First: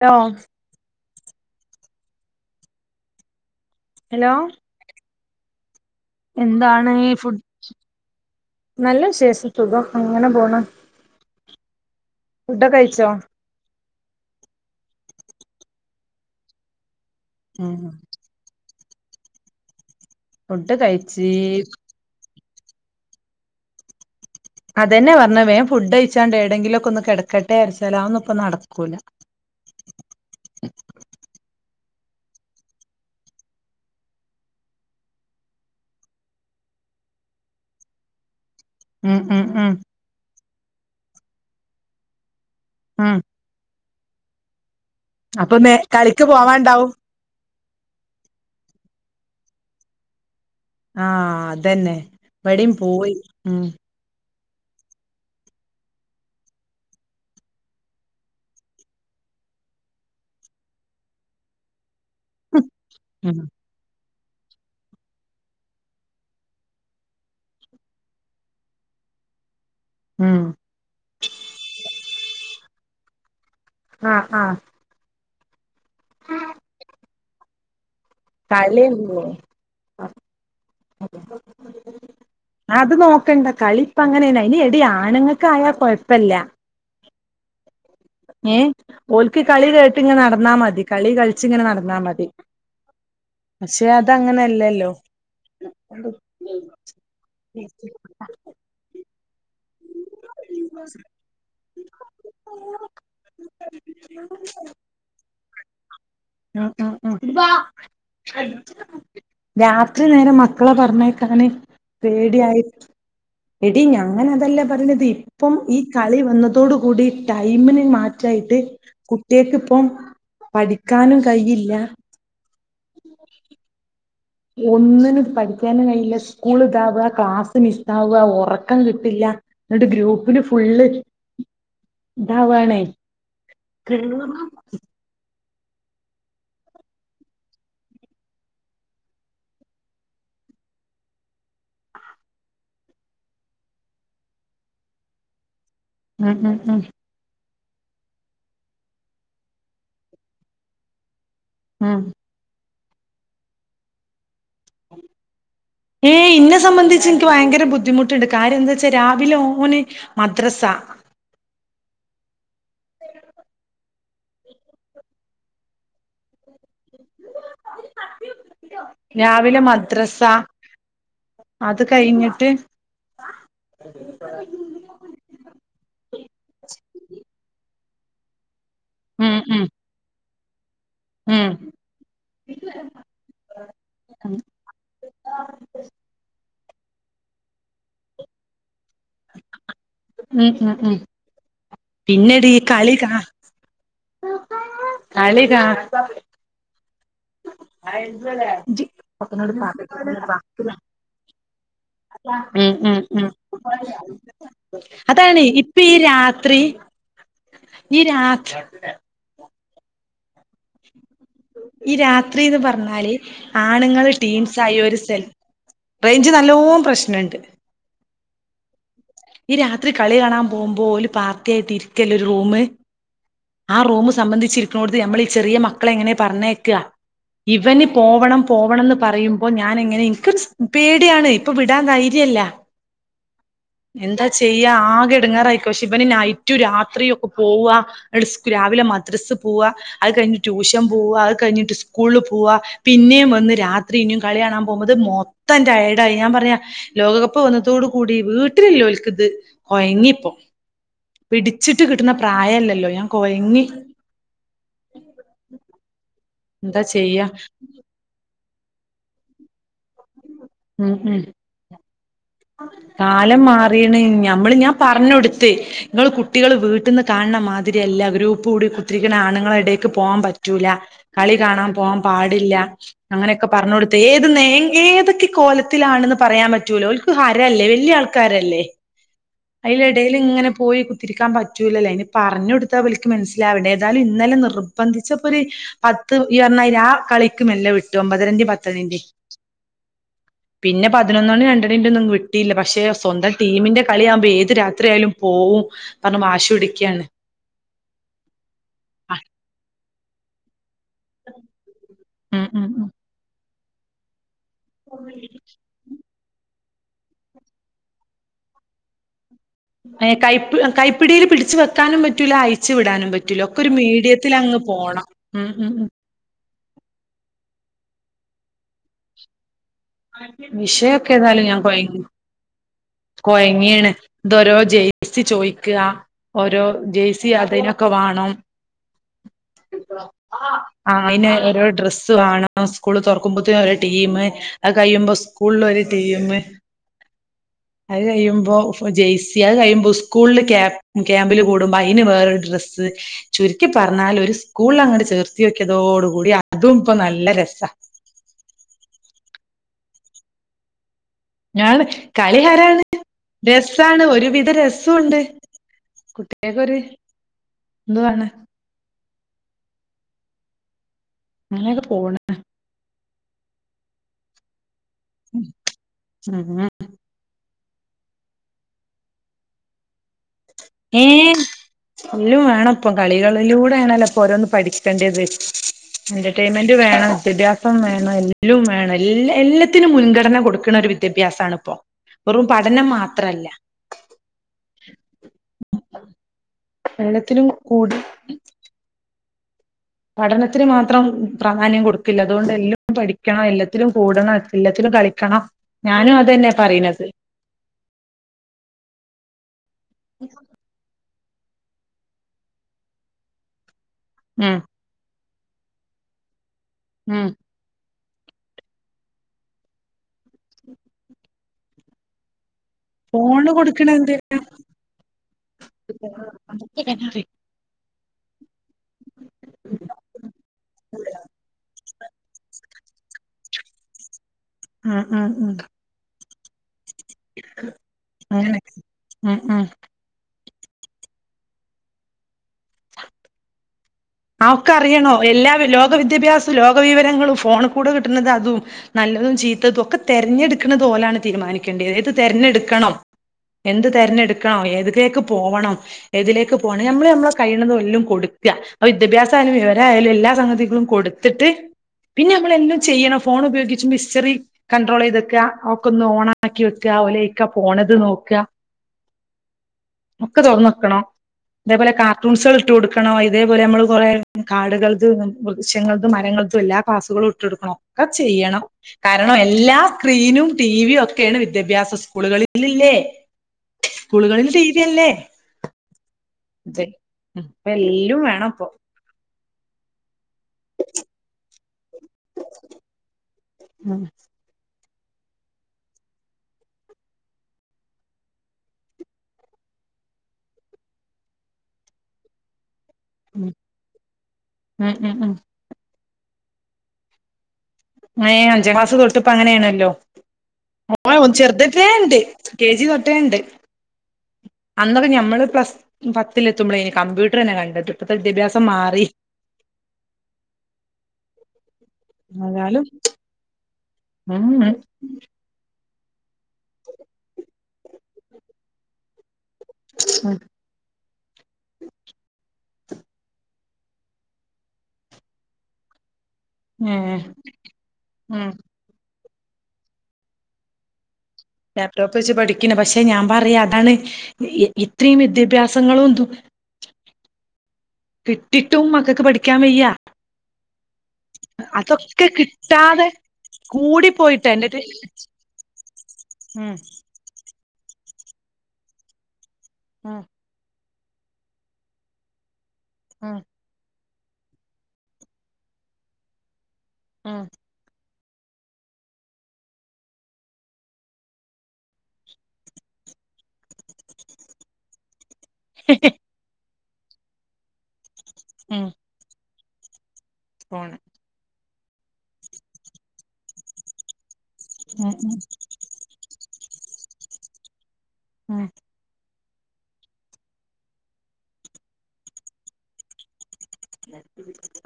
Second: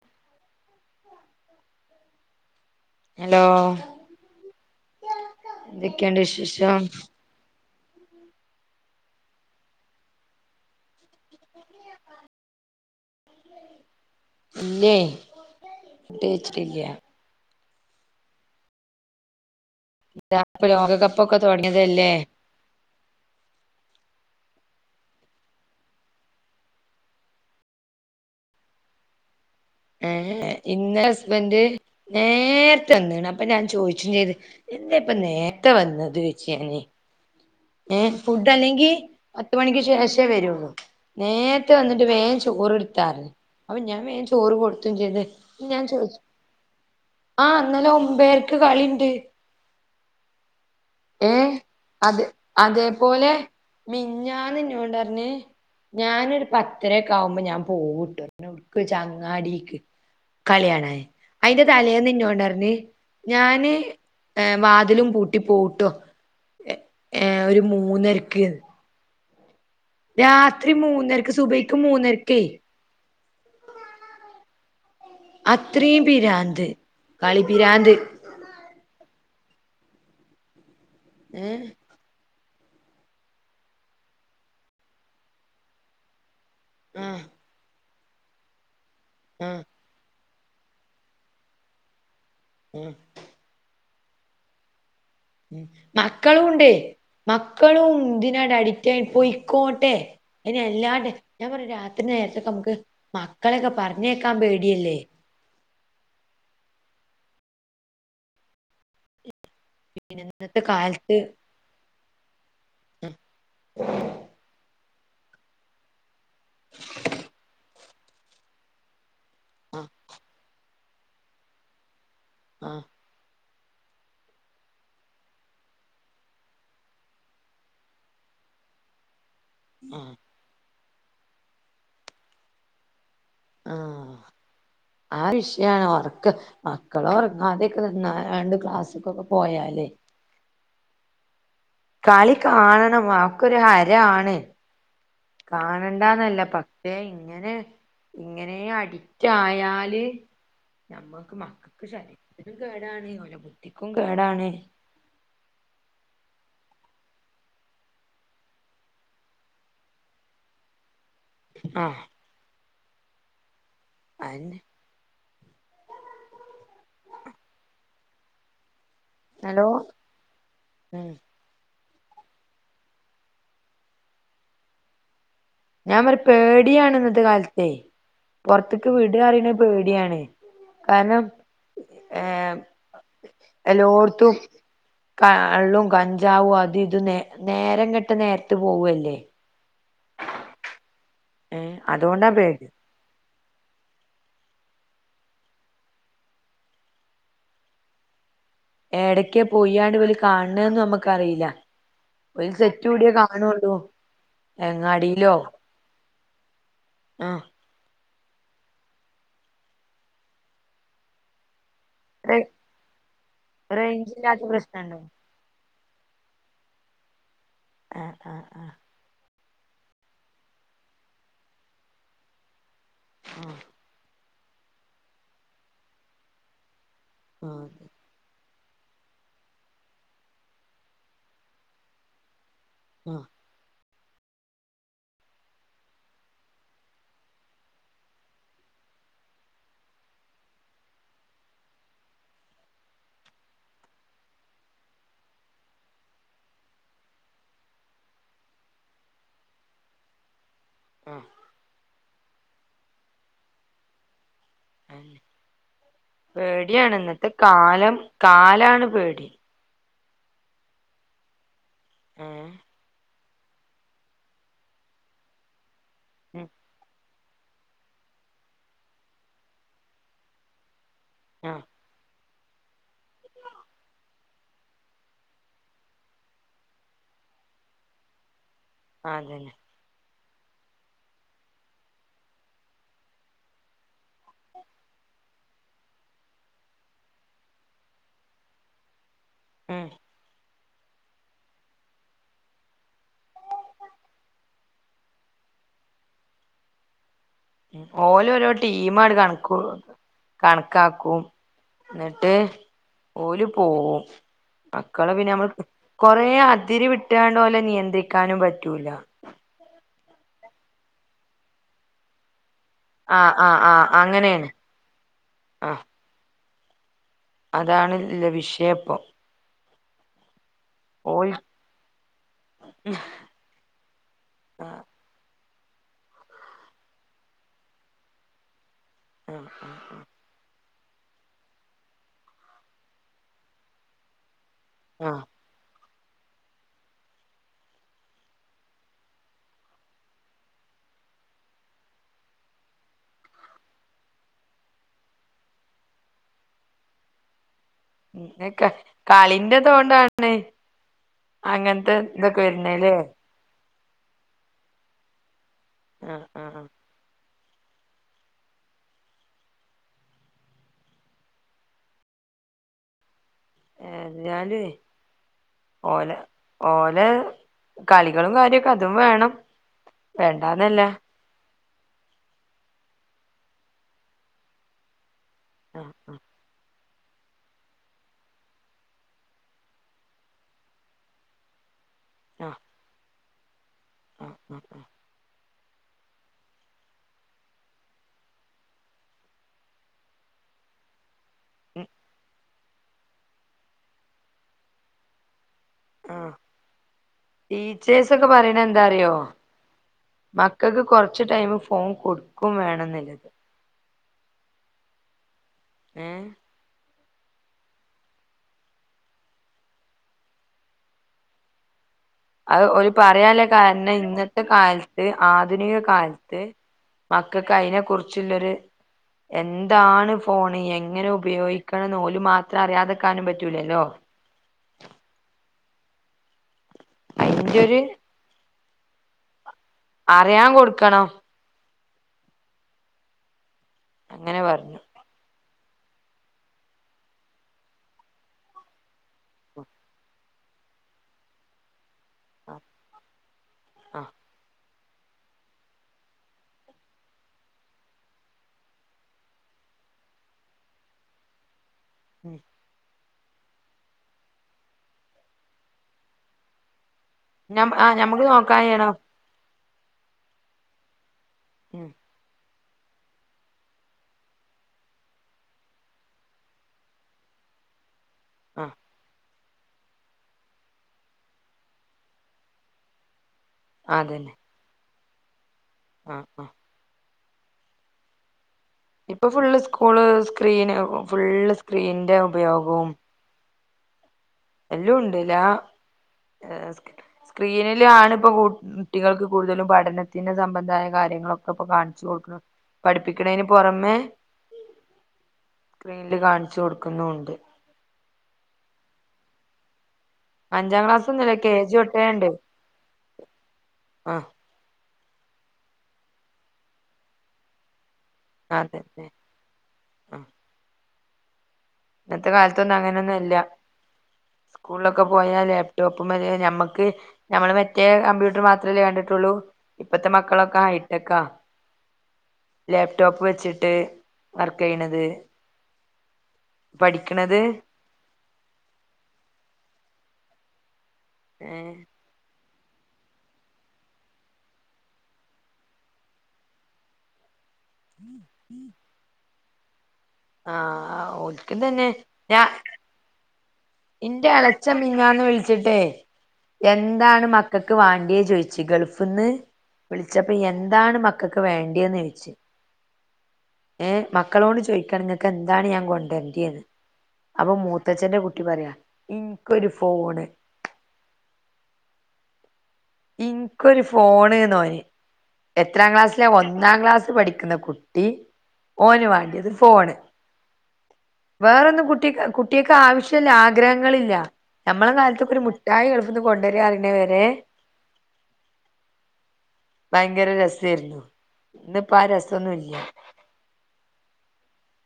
Law hello hello എന്തൊക്കെയുണ്ട് വിശേഷം എന്താണ് ഈ ഫുഡ് നല്ല വിശേഷം സുഖം അങ്ങനെ പോണ് ഫുഡൊക്കെഴിച്ചോ ഇല്ലേ ഫുഡയിച്ചിട്ടില്ല ആ ഇതാപ്പ ഫുഡ് കഴിച്ച് ലോകകപ്പൊക്കെ തൊടങ്ങിയതല്ലേ അതെന്നെ പറഞ്ഞ വേഗം ഫുഡ് കഴിച്ചാണ്ട് എവിടെങ്കിലും ഒക്കെ ഒന്ന് കിടക്കട്ടെ അരച്ചാല ഒന്നും ഇപ്പം നടക്കൂല ഏയ് ഇന്ന് ഹസ്ബന്റ് നേരത്തെ വന്നാണ് അപ്പൊ ഞാൻ ചോദിച്ച ചെയ്ത് എന്താ ഇപ്പ നേരത്തെ വന്നത് വെച്ചിയാന് ഏ ഫു അല്ലെങ്കിൽ ഉം ഉം പത്ത് ഉം മണിക്ക് ശേഷേ വരുള്ളൂ നേരത്തെ വന്നിട്ട് വേ ഉം [unintelligible] അപ്പോ ഞാൻ വേഗം ചോറ് കൊട് ചെയ്തേ അപ്പൊ നേ ഞാൻ ചോദിച്ചു കളിക്ക് പോവാണ്ടാവും ആ ഇന്നലെ ഒമ്പേർക്ക് കളിയിണ്ട് ആ അതെന്നെ അത് ഇവിടേം പോയി ഉം ഞാൻ നിന്നോണ്ട പറഞ്ഞ് ഞാനൊരു പത്തര ഒക്കെ ആകുമ്പോ ഞാൻ പോവൂട്ട് എവിടുക്ക് അങ്ങാടിക്ക് കളി കാണാൻ അതിന്റെ തലേന്നു ഒണ്ടാർന്നി ഉം ഞാന് എ വാതിലും പൂട്ടി പോവും ട്ടോ എ ഏ ഒരു മൂന്നരക്ക് ഉം രാത്രി മൂന്നരക്ക് സുബൈക്ക് മൂന്നരക് ക്കെ ആ ആ അ ത്രയും പിരാന്ത് കളി പിരാന്ത് കളീം ഏ അത് നോക്കണ്ട കളിപ്പങ്ങനെണ് അയ്‌ന് എടീ ആണുങ്ങക്ക് ആയാ കൊഴപ്പല്ല ആ ഏ ഓൽക്ക് കളി കേട്ട്ങ്ങനെ നട ന്നാ മതി കളി കളിച്ച്ങ്ങനെ നടന്നാ മതി ഉം ക്ഷെ അത് അങ്ങനെയല്ലല്ലോ മക്കളുംണ്ടേ മക്കളും ഇതിനായിട്ട് അഡിറ്റായി പോയി ക്കോട്ടെ അയ്ന്ല്ലാണ്ട് ഞാൻ പറഞ് രാത്രി നേരത്തൊക്കെ നമുക്ക് മക്കളെയൊക്കെ പറഞ്ഞേക്കാ പേടിയല്ലേ ഉപ്പാ രാത്രി നേരം ഇന്നത്തെ മക്കളെ കാലത്ത് പറഞ്ഞേക്കാന് പേടിയായി എടീ ഞാന് പറഞ്ഞത് ഇപ്പം ഈ കളി ന്നതോടുകൂടി ടൈമിന് മാ ച്ചയ്ട്ട് കു ആ ട്ടേക്ക്പ്പം പടി ക്കാനും കഴിയില്ല ആ ഒന്നിനും പഠിക്കാനും കഴിയില്ല സ്കൂൾ ഇതാവ ക്ലാസ് മിസ്സാവ ഉറക്കം കിട്ടില്ല ന്നട്ട് ആ ഗ്രൂപ്പില് ഫുള്ള് താ വാണെയ് [unintelligible] യാണ് ഒറക്ക് മക്കളോറങ്ങാതെ നിന്നാണ്ട് ക്ലാസ്സ്ക്കൊക്കെ പോയാലേ കളി കാണണം അക്കൊരു ഹരാണ് കാണണ്ടന്നല്ല ഉം ഉം പക്ഷേ ഇങ്ങനെ ഇങ്ങനെ അടിറ്റായാല് നമ്മ മക്കക്ക് ഉം ശരീരത്തിനും കേടാണ് ഓലെ ബുദ്ധിക്കും കേടാണ് ഏ ഇന്നെ സംബന്ധിച്ച്ൻക്ക് ഭയങ്കര ബുദ്ധിമുട്ട്ണ്ട് കാര്യം ന്താച്ചാ രാവിലെ ഓന് മദ്രസ അ അനേ രാവിലെ നല്ലോ മദ്രസ ഉം അധ്യ ത് കഴിഞ്ഞിട്ട് ഞാൻ പറ പൊറ്ത്ത്ക് ഉം ഉം വിടറിനെപേടിയാണെ കാരണം ഉം ഏ എല്ലോട്ത്തും ക ള്ളും കഞ്ചാവും അത് ത് നേ നേരം കെട്ട നേര്ത്ത് പോവല്ലേ ഉം ഉം ഉം ഏഹ് അതോണ്ടാ പിന്നെടി ഈ പേടി കളിക കളികാ ഏടെക്കെ പോയാണ്ട് ഇവല് കാണ് ണേന്നുംനമ്മക്കറീല്ല ഉം ഉം ഉം അങ്ങാടിയിലോ അതാണ് ഇപ്പ ഈ രാ ത്രി ആഹ് ഇ രാത്ര [inaudible] ഇ റേ രാത്രിന്ന് പറഞ്ഞാല് ആണുങ്ങള് റേഞ്ചില്ലാത്ത ട്ടിംസായി ഒരു പ്രശ്നണ്ടോ സെൽ റേഞ്ച് നല്ലോം പ്രശ്നണ്ട് ആഹ്ആഹ് ആഹ് ഈ രാത്രി കളി കാണാ പോമ്പോ ഓല് പാർട്ടി ആയി തിരിക്കല്ലെ ഒരു റൂമ് ആ റൂമ് സംബന്ധി ച്ചിരിക്കുനണോട്ത്ത് ഞമ്മളീ ചെറ്യേ മക്കളെയെങ്ങനെ പറഞയക്ക ആഹ് ആഹ് ഇവന് പോവണം പോവണംന്ന് പറയുമ്പോ ഞാനെങ്ങനെ ഇൻക്ക് പേടിയാണ് ഇപ്പൊ വിടാ ധൈര്യല്ല ഉം എന്താ ചെയ്യ ആകെ എടങ്ങാറായിക്ക ക്ഷെ ഇവനി നൈറ്റു രാത്രി ഒക്കെ പോവാ സ്‌ [unintelligible] രാവിലെ മദ്രസ് പോവാ അഹ് കഴിഞ്ഞിട്ട് ട്യൂഷം പോവാ അത് കഴിഞ്ഞിട്ട് ഇസ്കൂള് ല് പോവ പിന്നെം വന്ന് രാത്രി ഇനിം കളിആണാൻ പോനത് മൊത്തംറ്റയേടായി ഞാൻ പറഞ്ഞ ലോകകപ്പ് വന്നതോടു കൂടി വീട് ൽ ഓല്ക്ക്ത് ഒഴങ്ങിപ്പം ആഹ് പിടിച്ചിട്ട് കിട്ടുന്ന പ്രായല്ല ല്ലോ ഞാൻ കോയങ്ങി അഹെന്നെ എന്താ പേടിയാണ് ചെയ്യാ ഇന്നത്തെ കാലം കാല ലാണ് പേടി ഉം ഉം [inaudible] ഏഹ് കാലം മാറീണ് ഞമ്മള് ഞാ പറഞ്ഞൊടുത്ത് ങ്ങള് ഉം കുട്ട്യേള് വീട്ടിന്ന് കാണണ മാതിരിയല്ല ഗ്രൂപൂടി കുത്തിരിക്ന്ന ആണുങ്ങള എടേക്ക് പോആൻ പറ്റൂല കളി ആഹ് കാണാൻ പോവാം പാട് ഇല്ല അങ്ങനെയൊക്കെ പറഞ്ഞ കൊടുത്തേ ത് നേ ഏതൊക്കെ കോലത്തിലാണെന്ന് പറയാൻ പറ്റൂലോ ഓൽക്ക് ഹര അല്ലേ വലിയ ആൾക്കാരല്ലേ. അതന്നെ. അയിലെടേല് ഇങ്ങനെ പോയി കുത്തിരിക്കാൻ പറ്റൂലല്ലോ ഇനി പറഞ്ഞു കൊടുത്ത അവലിക്ക് മനസ്സിലാവേണ്ടേ ഏതാലും ഇന്നലെ നിർബന്ധിച്ചപ്പോ ഒരു പത്ത് ഇറിഞ്ഞായി ആ കളിക്കും എല്ലാം വിട്ടു ഒമ്പതരന്റെയും പത്തരന്റേം. ഉം പിന്നെ പതിനൊന്ന മണി രണ്ടണിന്റെ ഒന്നും വിട്ടിയില്ല പക്ഷെ സ്വന്തം ടീമിന്റെ കളിയ ആവുമ്പോൾ ഏത് രാത്രിയാലും പോവും പറഞ്ഞ വാശി പിടക്കുകയാണ്. ഓലും ഓരോ ടീം ആട് കണക്ക് കണ കാക്കും. എന്നിട്ട് ഉം ഉം ഉം ഓലു പോവും. മക്കളെ പിന്നെ നമ്മള് കൊറെേ അതിരി വിട്ടാണ്ട് പോലെ നിയന്ത്രിക്കാനും പറ്റൂല. ഏ കൈപ് കൈപ്പിടിയിൽ പിടിച്ച് വെക്കാനും പറ്റൂല അയ് ച്ച് വിടാനും ആഹ് പറ്റൂല. ആഹ് ഒക്കെ ഒരു ആഹ് മീഡിയത്തില് അങ്ങനെയാണ് അങ്ങ് പോണം. ഉം, ഉം, ആഹ് ഉം. അതാണ് ഇല്ല വിഷയപ്പൊ ആര് വിഷയൊക്കെ ഏതാലും ഞാൻ കൊയഞ്ഞു. കൊയങ്ങിയാന് ഇതോരോ ആഹ് ജയ്‌സി ചോയ് ക്കാ, ഓരോ ജേഴ്സി അതിനൊക്കെ വാണം. ആ അങ്ങനെ ഓരോ ഡ്രസ്സ് വാണം സ്കൂള് തൊറക്കുമ്പത്തിന് ഒരു ടീം അത് ആഹ് കഴിയുമ്പോ സ്കൂളിൽ ഒര്, ടീമ് അത് കഴിയുമ്പോ ജെയ്സി അത് കഴിയുമ്പോ സ്കൂളില് ക്യാ ക്യാമ്പില് കൂടുമ്പോ അയിന് വേറൊരു ഡ്രസ്സ് ചുരുക്കി പറഞ്ഞാൽ ഒരു സ്കൂൾ ല് അങ്ങട് ചേർത്തിയോക്ക്യയതോടു കൂടി അതും ഇപ്പോ നല്ല രസാ. [unintelligible] കളിന്റെതോണ്ടാണ്. ഞാണ് കളി ഹരാണ് യെസ് സാണ് ഒരുവിധ രസുണ്ട്. ആഹ് ആഹ് കുട്ടിയേക്കൊര് എന്തുവാണ് ഇങ്ങനെക്കെ പോണ്. ഏ ഞാല് ഓല ഉം ഓല് കളികളും കാര്യൊക്കെ അതും വേണം. വേണ്ടന്നല്ല ഏഹ് എല്ലും വേണപ്പം കളികളിലൂടെ ആണല്ലോ ഇപ്പോ ഒരോന്നും പഠിക്കേണ്ടത് ആഹ് എന്റെ ടൈമെന്റ് [inaudible] വേണം, വിദ്യാഭ്യാസം വേണം. എല്ലോം വേണം എല്ലാ എല്ലാത്തിനും മുൻഗണന കൊടുക്കണ ഒരു വിദ്യാഭ്യാസണ് ഇപ്പോ. വെറും പഠനം മാത്ര അല്ല ആഹ ഹാ ഹ്. എല്ലത്തിനും കൂടി പഠനത്തിന് മാത്രം പ്രാധാന്യം ഉം കൊടുക്കില്ല അതുകൊണ്ട് എല്ലോം [unintelligible] ക്കണം, എല്ലത്തിലും കൂടണം, എല്ലത്തിലും കളിക്കണം ഞാനും ആ അതന്നെ പറയണത് ടീച്ചേഴ്സ് ഒക്കെ പറയണത് എന്താ അറിയോ. മക്കക്ക് കൊർ ടൈമ് ഫോൺ കൊടാക്കും വേണംന്ന്ള്ളത് മ് ഏ മ് അത് ഓല് പറയാല്ലെ ഫോണ് കൊടുക്കണ കാരണം, എന്ത് ഇന്നത്തെ കാലത്ത്, ആധുനിക കാലത്ത് മക്കക്ക് അയ്നെ കുർ [unintelligible] എന്താണ് ഫോണ്, എങ്ങനെ ഉപയോഗിക്കണംന്ന് ഓല് മാത്രം അറിയാതെക്കാനും പറ്റൂലല്ലോ. ഉം ഉം ഉം അയിന്റെ [unintelligible] ഒരു ഉം ഉം. അറിയാൻ കൊടുക്കണം അങ്ങനെ ആ ഒക്ക പറഞ്ഞു അറിയണോ എല്ലാം ലോക വിദ്യാഭ്യാസും, ലോക വിവരങ്ങളും, ഫോണ്ക്കൂടെ കിട്ടുന്നത് അതും, നല്ലതും ചീത്തതും, ഒക്കെ തെരഞ്ഞെടുക്ക്ണത് ഓലാണ് തീരുമാനിക്കണ്ടേ ഏത് തെരഞ്ഞെടുക്കണം [unintelligible] ആ തെരഞ്ഞെടുക്കണോ ഏത് ക്ക് പോവണം, ഏതിലേക്ക് പോണം, നമ്മള് നമ്മളെ കഴിയണതെല്ലം കൊടുക്ക വിദ്യാഭ്യാസായാലും, വിവരാ യാലും എല്ലാ സംഗതികളും കൊടുത്തിട്ട് പിന്നെ നമ്മളെല്ലം ചെയ്യണം. [unintelligible] ഉപയോഗിച്ച് മിസ്റ്ററി കണ്ട്രോളെയ്തെക്കാ, അഒക്കൊന്ന് ഓണാക്കി വെ ഓല് എയ്ക്ക ഞം ആ പോണത് ഞമ്മക്ക് നോക്കാ. നോക്കാൻ ചെയ്യണം ഒക്കെ തൊർന്നൊട്ക്കണം ഉം [unintelligible] കാർട്ടൂൺസാള് [unintelligible] കൊടുക്കണോ ഇത് നമ്മള് കൊറേ കാടുകൾതും, വൃക്ഷങ്ങൾതും, മരങ്ങൾതും എല്ലാ ക്ലാസുകളും ഇട്ടൊട്ക്കണം. ക്കെ ചെയ്യണം ആ കരാ കാരണം എല്ലാ സ്ക്രീനും ടിവിയും ഒക്കെയാണ് വിദ്യാഭ്യാസ സ്കൂളുകളിൽ ഇല്ലേ അതന്നെ സ്കൂളുകളിൽ ടി വി അല്ലേ ആ ആ ഉ അപ്പൊ എല്ലും വേണം ഇപ്പൊ ഇപ്പൊ ഫുള്ള് സ്കൂള് സ്ക്രീന് ഫുള്ള് സ്ക്രീന്റെ ഉപയോഗവും ഉം എല്ലാം ഉണ്ട്ല്ല ഏർ സ്ക്രീനില് ആണ് ഇപ്പ കുട്ടികൾക്ക് കൂടുതലും പഠനത്തിന്റെ സംബന്ധമായ കാര്യങ്ങളൊക്കെ ഇപ്പൊ കാണിച്ചു കൊടുക്കുന്നത് പഠിപ്പിക്കണതിന് ഉം പുറമേ ഉം ഉം സ്ക്രീനിൽ കാണിച്ചു [unintelligible] കൊടുക്കുന്നുണ്ട് അഞ്ചാ ക്ലാസ് തൊട്ട് ഇപ്പ അങ്ങനെയാണല്ലോ അഞ്ചാം ക്ലാസ് ഓ ഒന്നുമില്ല ഒന്ന് കെ ജി ചെറുതട്ടേ തൊട്ടേ ഉണ്ട് കെ ജി തൊട്ടേണ്ട് ആഹ് അന്നൊക്കെ ഞമ്മള് പ്ലസ് പത്തിൽത്തുമ്പോഴേ ഇനി കമ്പ്യൂട്ടർ തന്നെ കണ്ടത് [unintelligible] വിദ്യാഭ്യാസം മാറി അതെന്നെ ആ ഇന്നത്തെ കാലത്തൊന്നും എന്നാലും അങ്ങനെയൊന്നും ഇല്ല ഉം സ്കൂളിലൊക്കെ പോയാൽ [unintelligible] ഞമ്മക്ക് നമ്മൾ മറ്റേ കമ്പ്യൂട്ടർ മാത്രമല്ലേ കണ്ടിട്ടുള്ളൂ ഇപ്പത്തെ മക്കളൊക്കെ ഹൈടെക്കാ ലാപ്ടോപ്പ് വെച്ചിട്ട് വർക്ക് ചെയ്യണത് ഏ പഠിക്കണത് ഉം ഏഹ് ലാപ്ടോപ്പ് വെച്ച് പഠിക്കും പക്ഷെ ഞാൻ പറയാ അതാണ് ഇത്രയും വിദ്യാഭ്യാസങ്ങളുംണ്ട് കിട്ടിട്ടും മക്കക്ക്‌ പഠിക്ക [unintelligible] വയ്യ ആഹ് [unintelligible] തന്നെ അതൊക്കെ ഞാ കിട്ടാതെ കൂടി ഇന്റെ [unintelligible] പോയിട്ട് ഇളച്ചൻ എന്റെത് മീനിഞ്ഞാ ന്ന് വിളിച്ചിട്ടേ ഉം എന്താണ് മക്ക ക്ക് വാണ്ടിയെ ചോയിച്ചു ഗൾഫ് നിന്ന് ഉം വിളിച്ചപ്പ എന്താണ് മ മക്കക്ക് വേണ്ടിയന്ന് ചോ ഴിച്ചു ആ ഏ മക്കളോട് ചോയ്ക്കണം ഇങ്ങക്കെന്താണ് ഞാൻ കൊണ്ടൊര്യന്റെന്ന് ഉം അപ്പൊ മൂത്തച്ഛ്ന്റെ കു ട്ടി പറയാ ഇൻക്കൊരു ഫോണ് ഇൻ ക്കൊരു ഫോണ്ന്ന് ഓന്. എത്രാം ക്ലാസ്സില ഒന്നാം ക്ലാസ്സി ക്ക് പഠിക്ക്ന്ന കുട്ടി ഉം ഓന് വാണ്ട്യത്‌ ഫോണ് ഫോണ് വേറൊന്നും കുട്ടിക് കുട്ട്യേക്ക് ആവശ്യല്ല ആഗ്രഹങ്ങളില്ല. നമ്മളെ ഉം കാലത്തൊക്കെ ഉം ഒരു മുട്ടായി ഗൾഫ്ന്ന് കൊണ്ടര്റി ണെ വരെ മ് ഭയങ്കര രസേര്ന്നു. ഇന്ന്പ്പ ആ രസൊന്നുല്ല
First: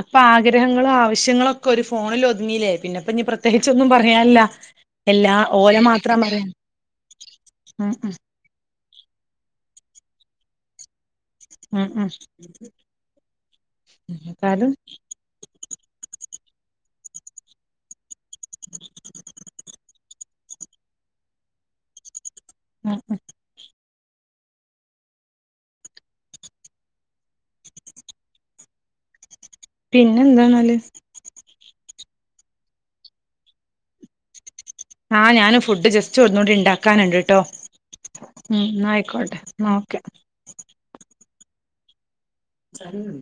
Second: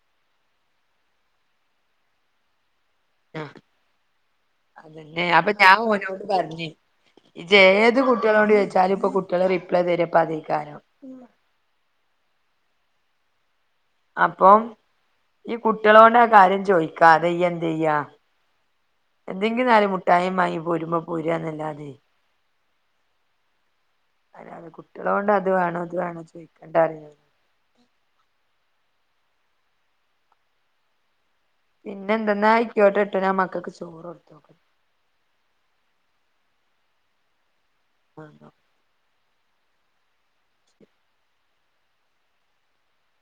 അപ്പ ആഗ്രഹങ്ങളും ആവശ്യങ്ങളൊക്കെ ഒരു ഫോണിൽ ഒതുങ്ങീലെ ആ അതന്നെ എല്ലാ അപ്പ ഞാൻ ഓലെ മാത്രം ഓനോട് പറയാം പർഞ്ഞ് ഇജ്ജ് ഉം ഏത് കുട്ടിയളോട് ചോയിച്ചാലും ഇപ്പ കുട്ടിള്റിയിം എപ്പളാ തെര് ഇപ്പതെക്കാരം ഉം ഉം അപ്പോം ഈ കുട്ട്യേളോടാ കാര്യം ചോയ്ക്കാതെ ഇയ്യെന്തെയ്യ എന്തെങ്കിലും നാല് മുഠായി മാങ്ങി പോരുമ്പോ പോരാന്നല്ലാതെ ഉം ഉം അല്ലാതെ കുട്ട്യേളോട് അത് വേണോ ഇത് വേണോ ചോയ്കണ്ടറിയ പിന്നെ എന്താന്നാല് പിന്നെ എന്താ ന്നാ അയ്ക്കോട്ടെ ട്ടോ ഞാൻ മക്കക്ക് ചോറ് കൊടുക്കട്ടെ ആ ഞാനും ഫുഡ് ജസ്റ്റ് ഒന്നുടി ഇണ്ടാക്കാന്ണ്ട് ട്ടോ ഉം ന്നാ അയ്ക്കോട്ടെ ന്നാ ഓക്കെ ഉം